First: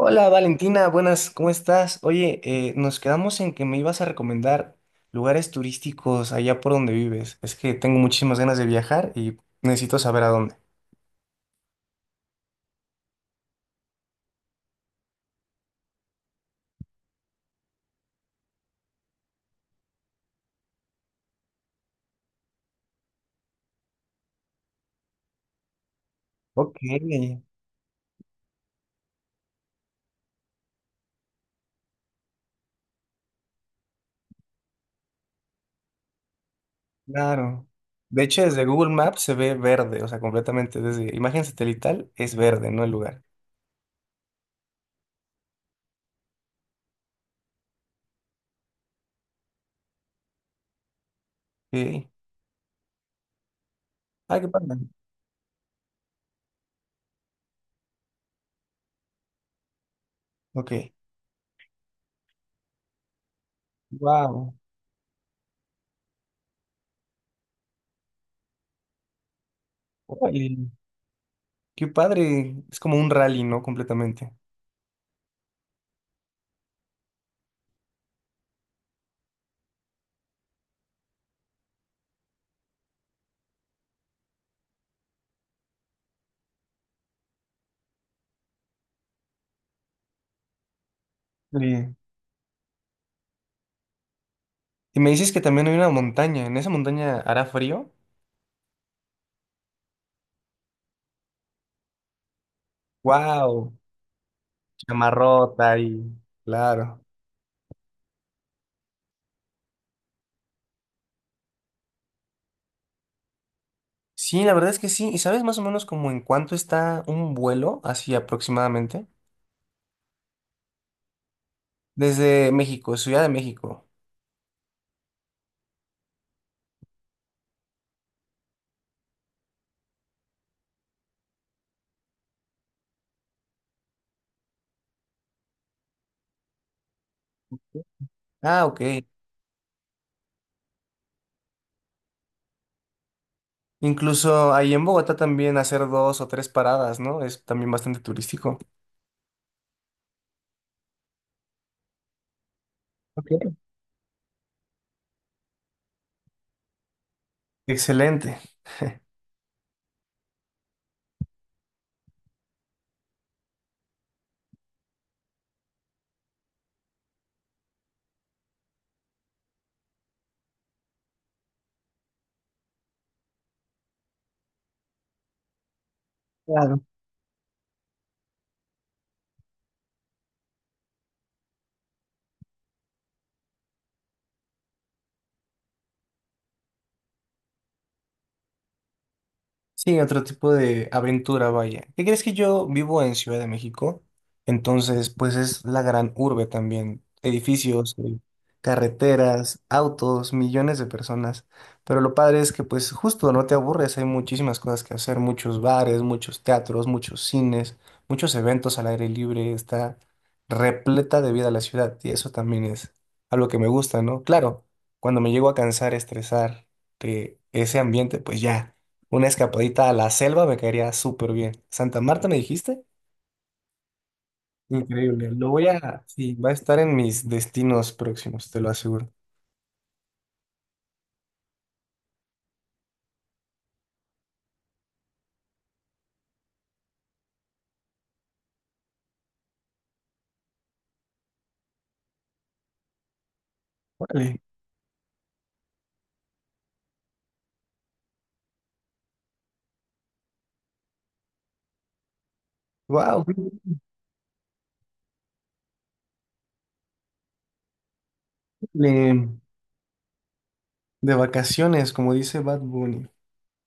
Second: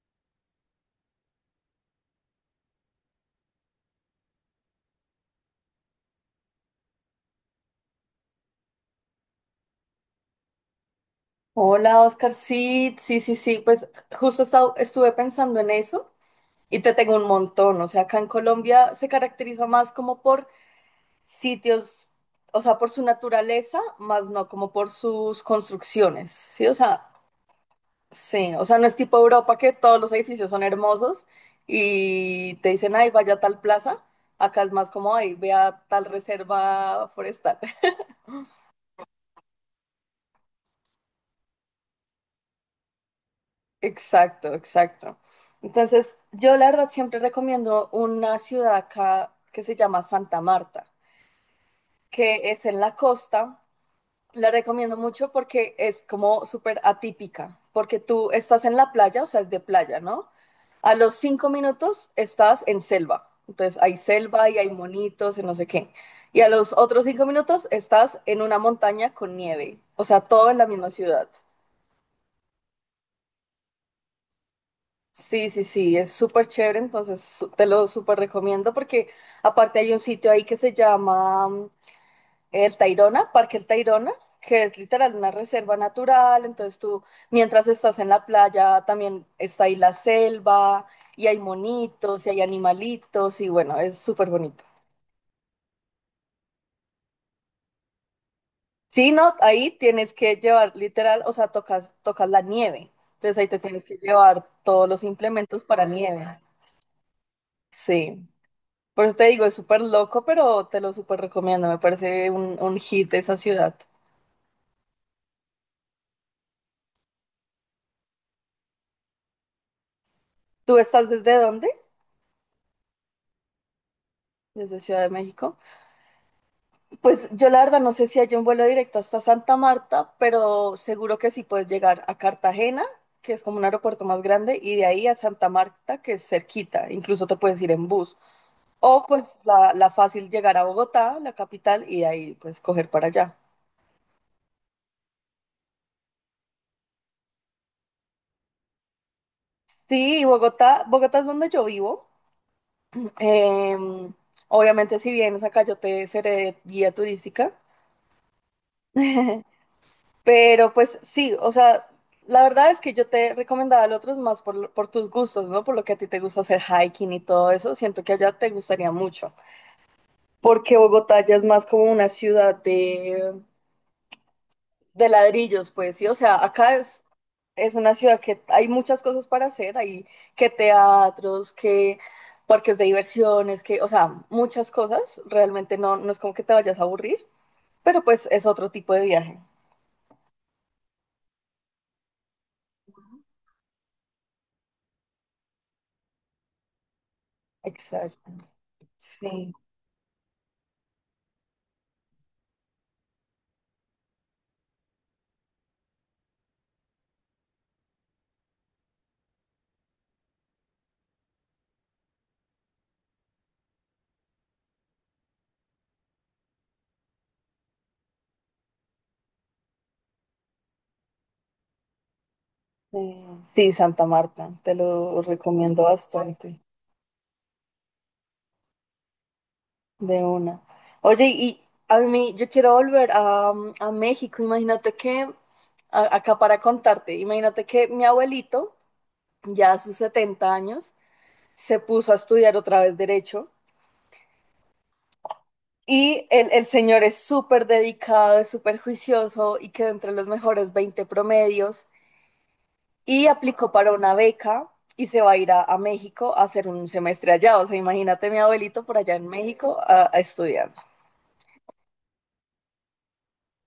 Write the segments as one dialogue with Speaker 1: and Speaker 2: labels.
Speaker 1: Hola Valentina, buenas, ¿cómo estás? Oye, nos quedamos en que me ibas a recomendar lugares turísticos allá por donde vives. Es que tengo muchísimas ganas de viajar y necesito saber a dónde.
Speaker 2: Hola, Oscar. Sí, sí, sí, sí. Pues justo estuve pensando en eso y te tengo un montón. O sea, acá en Colombia se caracteriza más como por sitios, o sea, por su naturaleza, más no como por sus construcciones.
Speaker 1: Ok,
Speaker 2: Sí. O sea, no es tipo Europa que todos los edificios son hermosos y te dicen, ay, vaya a tal plaza. Acá es más como, ay, vea tal reserva forestal.
Speaker 1: claro. De hecho, desde Google Maps se ve verde, o sea, completamente. Desde imagen satelital es verde, no el lugar.
Speaker 2: Exacto, exacto. Entonces, yo la verdad siempre recomiendo una ciudad acá que se llama Santa Marta,
Speaker 1: Sí.
Speaker 2: que es en la costa.
Speaker 1: Ah, qué
Speaker 2: La
Speaker 1: padre.
Speaker 2: recomiendo mucho porque es como súper atípica, porque tú estás en la playa, o sea, es de playa, ¿no?
Speaker 1: Ok.
Speaker 2: A los cinco minutos estás en selva. Entonces, hay selva
Speaker 1: Wow.
Speaker 2: y hay monitos y no sé qué. Y a los otros cinco minutos estás en una montaña con nieve, o sea, todo en la misma ciudad.
Speaker 1: Qué padre. Es como un rally, ¿no? Completamente.
Speaker 2: Sí, sí, sí, es súper chévere, entonces te lo súper recomiendo porque aparte hay un sitio ahí que se llama El Tayrona, Parque El Tayrona, que es literal una reserva natural, entonces tú mientras estás en la playa también está ahí la selva y hay
Speaker 1: Sí.
Speaker 2: monitos y hay animalitos y bueno, es súper bonito.
Speaker 1: Y me dices que también hay una montaña. ¿En esa montaña hará frío?
Speaker 2: Sí, no, ahí tienes que llevar literal, o sea, tocas, tocas la nieve, entonces ahí te
Speaker 1: ¡Wow!
Speaker 2: tienes que llevar todos los implementos
Speaker 1: Camarota
Speaker 2: para
Speaker 1: y...
Speaker 2: nieve.
Speaker 1: Claro.
Speaker 2: Sí. Por eso te digo, es súper loco, pero te lo súper recomiendo. Me parece un hit de esa ciudad.
Speaker 1: Sí, la verdad es que sí. ¿Y sabes más o menos como en cuánto está un vuelo, así aproximadamente?
Speaker 2: ¿Tú estás desde dónde?
Speaker 1: Desde México, Ciudad de México.
Speaker 2: Desde Ciudad de México. Pues yo la verdad no sé si hay un vuelo directo hasta Santa Marta, pero seguro que sí puedes llegar a Cartagena, que es como un aeropuerto más grande, y de ahí a Santa Marta, que es cerquita. Incluso te puedes ir en bus.
Speaker 1: Ah, ok.
Speaker 2: O pues la fácil llegar a Bogotá, la capital, y de ahí pues coger para allá.
Speaker 1: Incluso ahí en Bogotá también hacer dos o tres paradas, ¿no? Es también bastante turístico.
Speaker 2: Sí, Bogotá, Bogotá es donde yo vivo.
Speaker 1: Ok,
Speaker 2: Em, obviamente, si vienes acá, yo te seré guía turística.
Speaker 1: excelente.
Speaker 2: Pero pues sí, o sea, la verdad es que yo te recomendaba al otros más por, por tus gustos, ¿no? Por lo que a ti te gusta hacer hiking y todo eso. Siento que allá te gustaría mucho. Porque Bogotá ya es más como una ciudad de ladrillos, pues sí. O sea, acá es. Es una ciudad que hay muchas cosas para hacer, hay que teatros, que parques de diversiones, que, o sea, muchas cosas. Realmente no, no es como que te vayas a aburrir, pero pues es otro tipo de viaje.
Speaker 1: Sí, otro tipo de aventura, vaya. ¿Qué crees? Que yo vivo en Ciudad de México. Entonces, pues es la gran urbe también. Edificios,
Speaker 2: Exacto. Sí,
Speaker 1: carreteras, autos, millones de personas. Pero lo padre es que pues justo no te aburres, hay muchísimas cosas que hacer, muchos bares, muchos teatros, muchos cines, muchos eventos al aire libre. Está repleta de vida la ciudad y eso también es algo que me gusta, ¿no? Claro, cuando me llego a cansar, estresar de ese ambiente, pues ya. Una escapadita a la selva me caería súper bien. Santa Marta, ¿me dijiste?
Speaker 2: sí, Sí, Santa Marta, te lo
Speaker 1: Increíble. Lo voy
Speaker 2: recomiendo
Speaker 1: a... Sí, va a
Speaker 2: bastante,
Speaker 1: estar en mis destinos próximos, te lo aseguro.
Speaker 2: de una. Oye, y a mí, yo quiero volver a, a México, imagínate que, acá para contarte, imagínate que mi abuelito, ya a sus 70 años, se puso a estudiar otra vez derecho
Speaker 1: Vale.
Speaker 2: y el señor es súper dedicado, es súper juicioso y quedó entre los mejores 20 promedios
Speaker 1: Wow.
Speaker 2: y aplicó para una beca y se va a ir a México a hacer un semestre allá. O sea, imagínate mi abuelito por allá en
Speaker 1: De
Speaker 2: México a estudiando.
Speaker 1: vacaciones, como dice Bad Bunny.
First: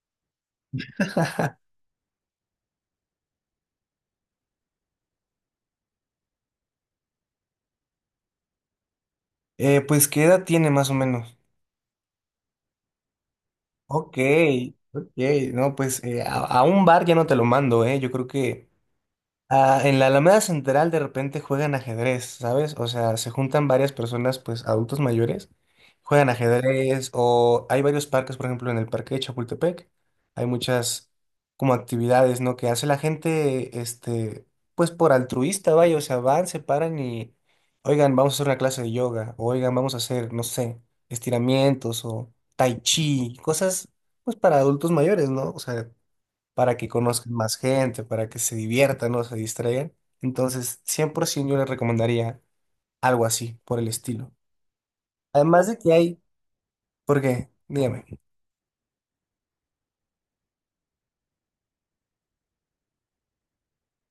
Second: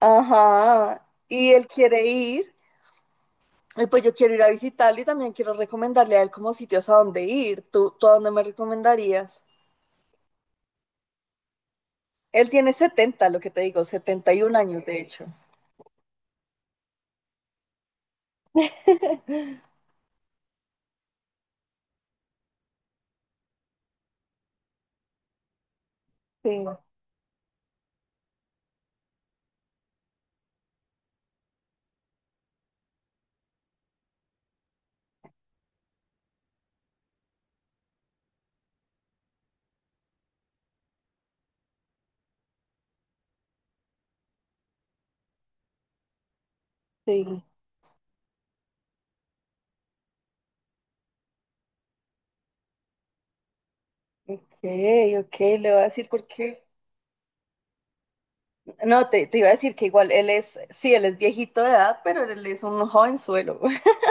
Speaker 2: Ajá, y él quiere ir. Y pues yo quiero ir a visitarlo y también quiero recomendarle a él como sitios a dónde ir. ¿Tú a dónde me recomendarías?
Speaker 1: Pues, ¿qué edad tiene más o menos?
Speaker 2: Él tiene 70 lo que te digo,
Speaker 1: Ok,
Speaker 2: 71 años de
Speaker 1: ok.
Speaker 2: hecho.
Speaker 1: No, pues a un bar ya no te lo mando, ¿eh? Yo creo que ah, en la Alameda Central de repente juegan ajedrez, ¿sabes? O sea, se juntan varias personas, pues adultos mayores, juegan
Speaker 2: Sí,
Speaker 1: ajedrez o hay varios parques, por ejemplo, en el parque de Chapultepec, hay muchas como actividades, ¿no? Que hace la gente, este, pues por altruista, vaya, o sea, van, se paran y, oigan, vamos a hacer una clase de yoga, o, oigan, vamos a hacer, no sé, estiramientos o tai chi, cosas, pues para adultos mayores, ¿no? O sea, para que conozcan
Speaker 2: sí.
Speaker 1: más gente, para que se diviertan, ¿no? Se distraigan. Entonces, 100% yo les recomendaría algo así, por el estilo.
Speaker 2: Ok, ok, le
Speaker 1: Además de
Speaker 2: voy a
Speaker 1: que
Speaker 2: decir
Speaker 1: hay,
Speaker 2: por qué.
Speaker 1: ¿por qué? Dígame.
Speaker 2: No, te iba a decir que igual él es, sí, él es viejito de edad, pero él es un jovenzuelo.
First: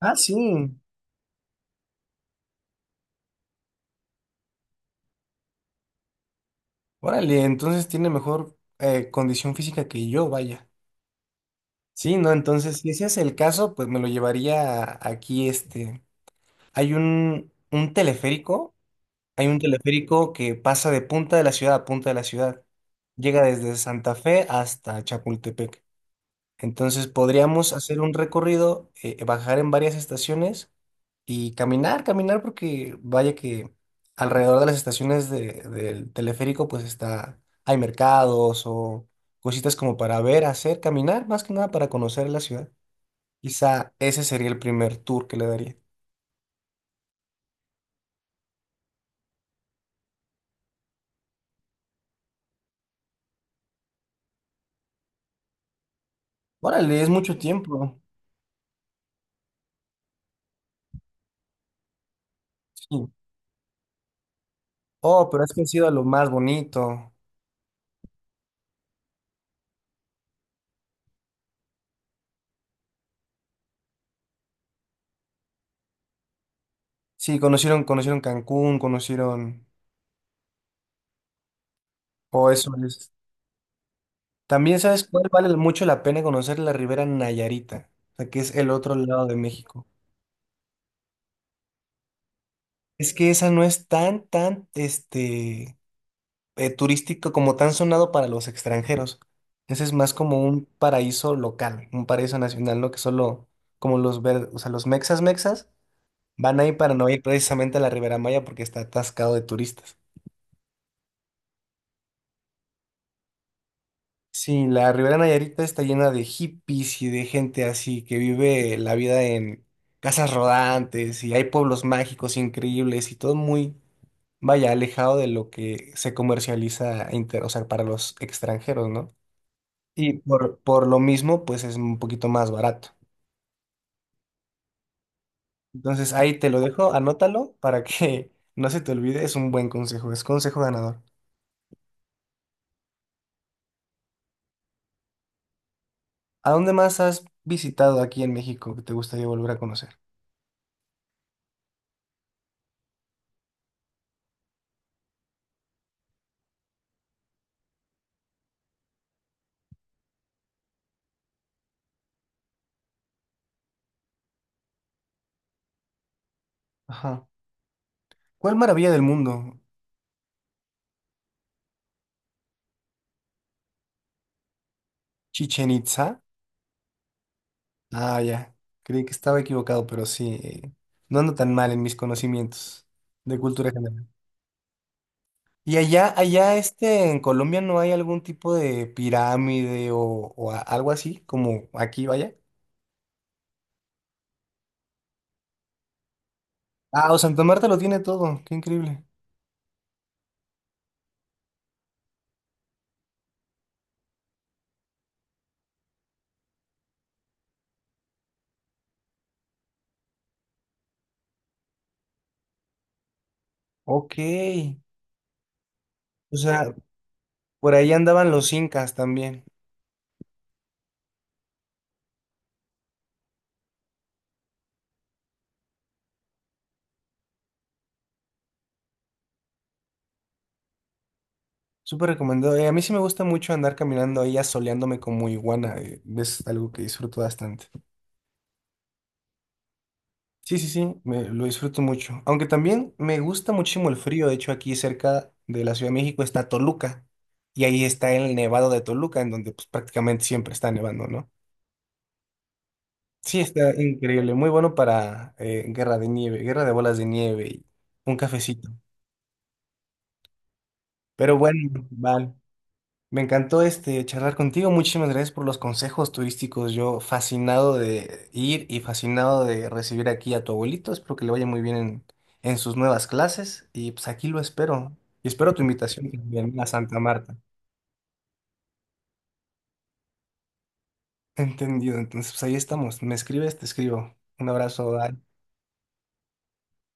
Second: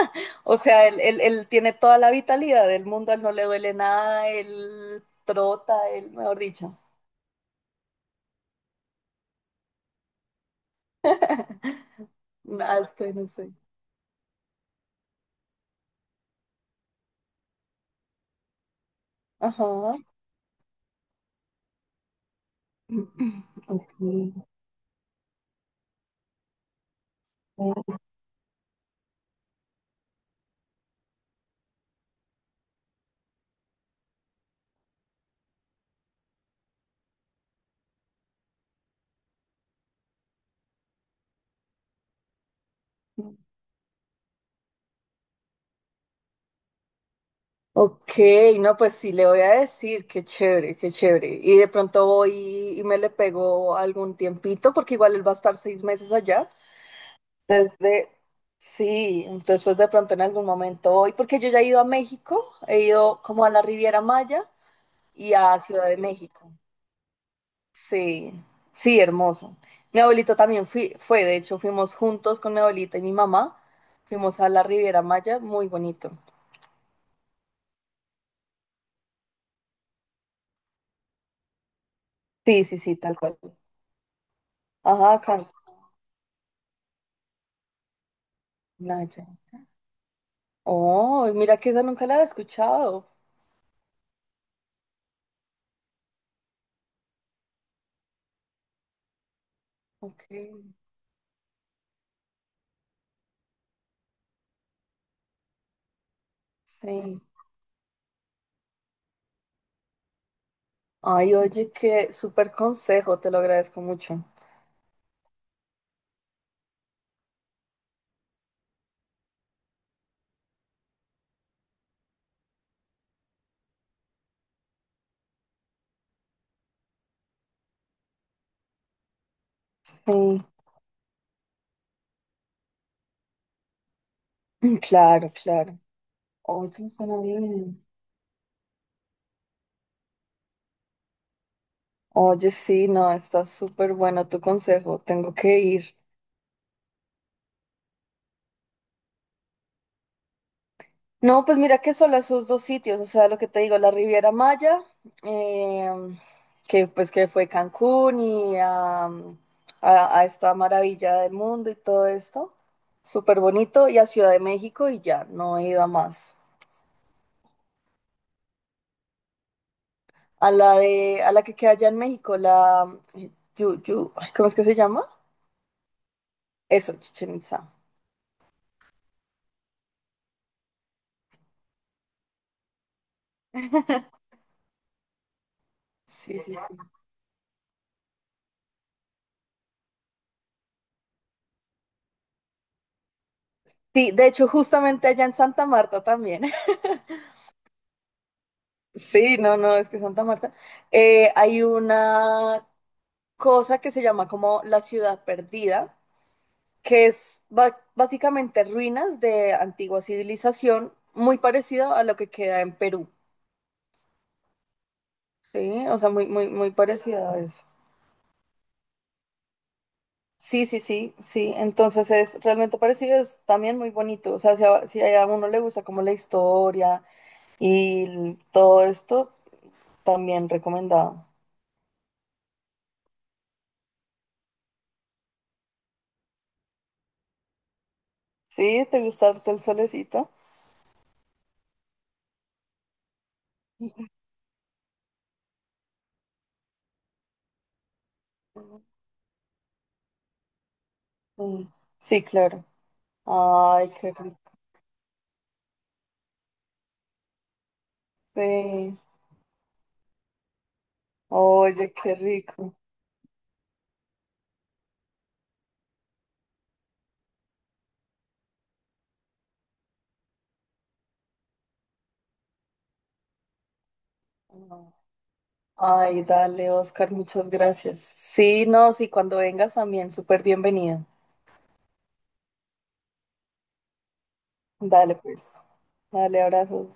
Speaker 1: Ah, sí.
Speaker 2: O sea, él tiene toda la vitalidad del mundo, a él no le duele nada, él trota, él, mejor dicho.
Speaker 1: Órale, entonces tiene mejor condición física que yo, vaya. Sí, no, entonces,
Speaker 2: Ah,
Speaker 1: si ese
Speaker 2: estoy,
Speaker 1: es
Speaker 2: no
Speaker 1: el
Speaker 2: sé.
Speaker 1: caso, pues me lo llevaría aquí, este. Hay un teleférico, hay un
Speaker 2: Ajá.
Speaker 1: teleférico que pasa de punta de la ciudad a punta de la ciudad. Llega desde
Speaker 2: Ok.
Speaker 1: Santa Fe hasta Chapultepec. Entonces podríamos hacer un recorrido, bajar en varias estaciones y caminar, caminar, porque vaya que alrededor de las estaciones del teleférico pues está, hay mercados o cositas como para ver, hacer, caminar, más que nada para conocer la ciudad. Quizá ese sería el primer tour que le daría.
Speaker 2: Ok, no, pues sí, le voy a decir, qué chévere, qué chévere. Y de pronto voy y me le pego algún tiempito, porque igual él va a estar seis meses allá.
Speaker 1: Órale, es mucho tiempo.
Speaker 2: Desde, sí, después de pronto en algún momento hoy, porque yo ya he ido a México, he
Speaker 1: Sí.
Speaker 2: ido como a la Riviera Maya
Speaker 1: Oh,
Speaker 2: y
Speaker 1: pero es
Speaker 2: a
Speaker 1: que ha
Speaker 2: Ciudad
Speaker 1: sido
Speaker 2: de
Speaker 1: lo más
Speaker 2: México.
Speaker 1: bonito.
Speaker 2: Sí, sí, hermoso. Mi abuelito también fui, fue, de hecho, fuimos juntos con mi abuelita y mi mamá, fuimos a la Riviera Maya, muy bonito.
Speaker 1: Sí, conocieron, conocieron Cancún, conocieron... O
Speaker 2: Sí,
Speaker 1: eso.
Speaker 2: sí, sí, tal cual.
Speaker 1: También sabes
Speaker 2: Ajá,
Speaker 1: cuál vale mucho la pena conocer: la Ribera Nayarita, o sea, que es el otro lado
Speaker 2: Naya.
Speaker 1: de México.
Speaker 2: Oh, mira que esa nunca la había escuchado.
Speaker 1: Es que esa no es tan, tan, este, turístico como tan sonado para los extranjeros. Ese es más
Speaker 2: Ok,
Speaker 1: como un paraíso local, un paraíso nacional, ¿no? Que solo como los ver, o sea, los mexas mexas van ahí para no
Speaker 2: sí.
Speaker 1: ir precisamente a la Ribera Maya porque está atascado de turistas.
Speaker 2: Ay, oye, qué súper consejo, te lo agradezco mucho.
Speaker 1: Sí, la Ribera Nayarita está llena de hippies y de gente así que vive la vida en casas rodantes y hay pueblos mágicos increíbles y todo muy, vaya, alejado de lo que se comercializa o sea, para los extranjeros, ¿no? Y
Speaker 2: Sí.
Speaker 1: por lo mismo, pues es un poquito más barato.
Speaker 2: Claro, claro.
Speaker 1: Entonces ahí te lo
Speaker 2: Oye,
Speaker 1: dejo,
Speaker 2: suena
Speaker 1: anótalo para
Speaker 2: bien.
Speaker 1: que no se te olvide, es un buen consejo, es consejo ganador.
Speaker 2: Oye, sí, no, está súper bueno tu consejo. Tengo que ir.
Speaker 1: ¿A dónde más has visitado aquí en México que te gustaría volver a conocer?
Speaker 2: No, pues mira que solo esos dos sitios, o sea, lo que te digo, la Riviera Maya, eh, que pues que fue Cancún y a esta maravilla del mundo y todo esto. Súper bonito. Y a Ciudad de México y ya, no he ido a más.
Speaker 1: Ajá. ¿Cuál maravilla del mundo?
Speaker 2: A la que queda allá en México, la eh, ay, ¿cómo es que se llama?
Speaker 1: Chichen Itza.
Speaker 2: Eso, Chichen Itza.
Speaker 1: Ah, ya. Creí que estaba equivocado, pero sí. No ando tan mal en mis conocimientos de cultura general. Y allá,
Speaker 2: Sí, sí,
Speaker 1: allá
Speaker 2: sí.
Speaker 1: este, en Colombia no hay algún tipo de pirámide o algo así, como aquí, vaya.
Speaker 2: Sí, de hecho, justamente allá en Santa Marta también.
Speaker 1: Ah, o Santa Marta lo tiene todo. Qué increíble.
Speaker 2: Sí, no, no, es que Santa Marta. Hay una cosa que se llama como la ciudad perdida, que es básicamente ruinas de antigua civilización, muy parecido a lo que queda en Perú.
Speaker 1: Ok.
Speaker 2: Sí, o sea, muy,
Speaker 1: O
Speaker 2: muy, muy
Speaker 1: sea,
Speaker 2: parecido a eso.
Speaker 1: por ahí andaban los incas también.
Speaker 2: Sí, sí, sí, sí. Entonces es realmente parecido, es también muy bonito. O sea, si a uno le gusta como la historia y todo esto, también recomendado.
Speaker 1: Súper recomendado. A mí sí me gusta mucho andar caminando ahí asoleándome como iguana. Es algo que disfruto bastante.
Speaker 2: Sí, ¿te gusta harto el solecito?
Speaker 1: Sí, sí, sí, me, lo disfruto mucho. Aunque también me gusta muchísimo el frío. De hecho, aquí cerca de la Ciudad de México está Toluca. Y ahí está el nevado de Toluca, en donde pues, prácticamente siempre está nevando, ¿no?
Speaker 2: Mm, sí, claro.
Speaker 1: Sí, está
Speaker 2: Ay, qué
Speaker 1: increíble.
Speaker 2: rico.
Speaker 1: Muy bueno para guerra de nieve, guerra de bolas de nieve y un cafecito.
Speaker 2: Sí.
Speaker 1: Pero bueno,
Speaker 2: Oye, qué
Speaker 1: vale.
Speaker 2: rico.
Speaker 1: Me encantó este charlar contigo. Muchísimas gracias por los consejos turísticos. Yo fascinado de ir y fascinado de recibir aquí a tu abuelito. Espero que le vaya muy bien en sus nuevas clases. Y pues aquí lo espero. Y espero tu invitación
Speaker 2: Ay,
Speaker 1: también a
Speaker 2: dale,
Speaker 1: Santa
Speaker 2: Oscar,
Speaker 1: Marta.
Speaker 2: muchas gracias. Sí, no, sí, cuando vengas también, súper bienvenido.
Speaker 1: Entendido. Entonces, pues ahí estamos. Me escribes, te escribo. Un abrazo.
Speaker 2: Dale,
Speaker 1: Dani.
Speaker 2: pues. Dale, abrazos.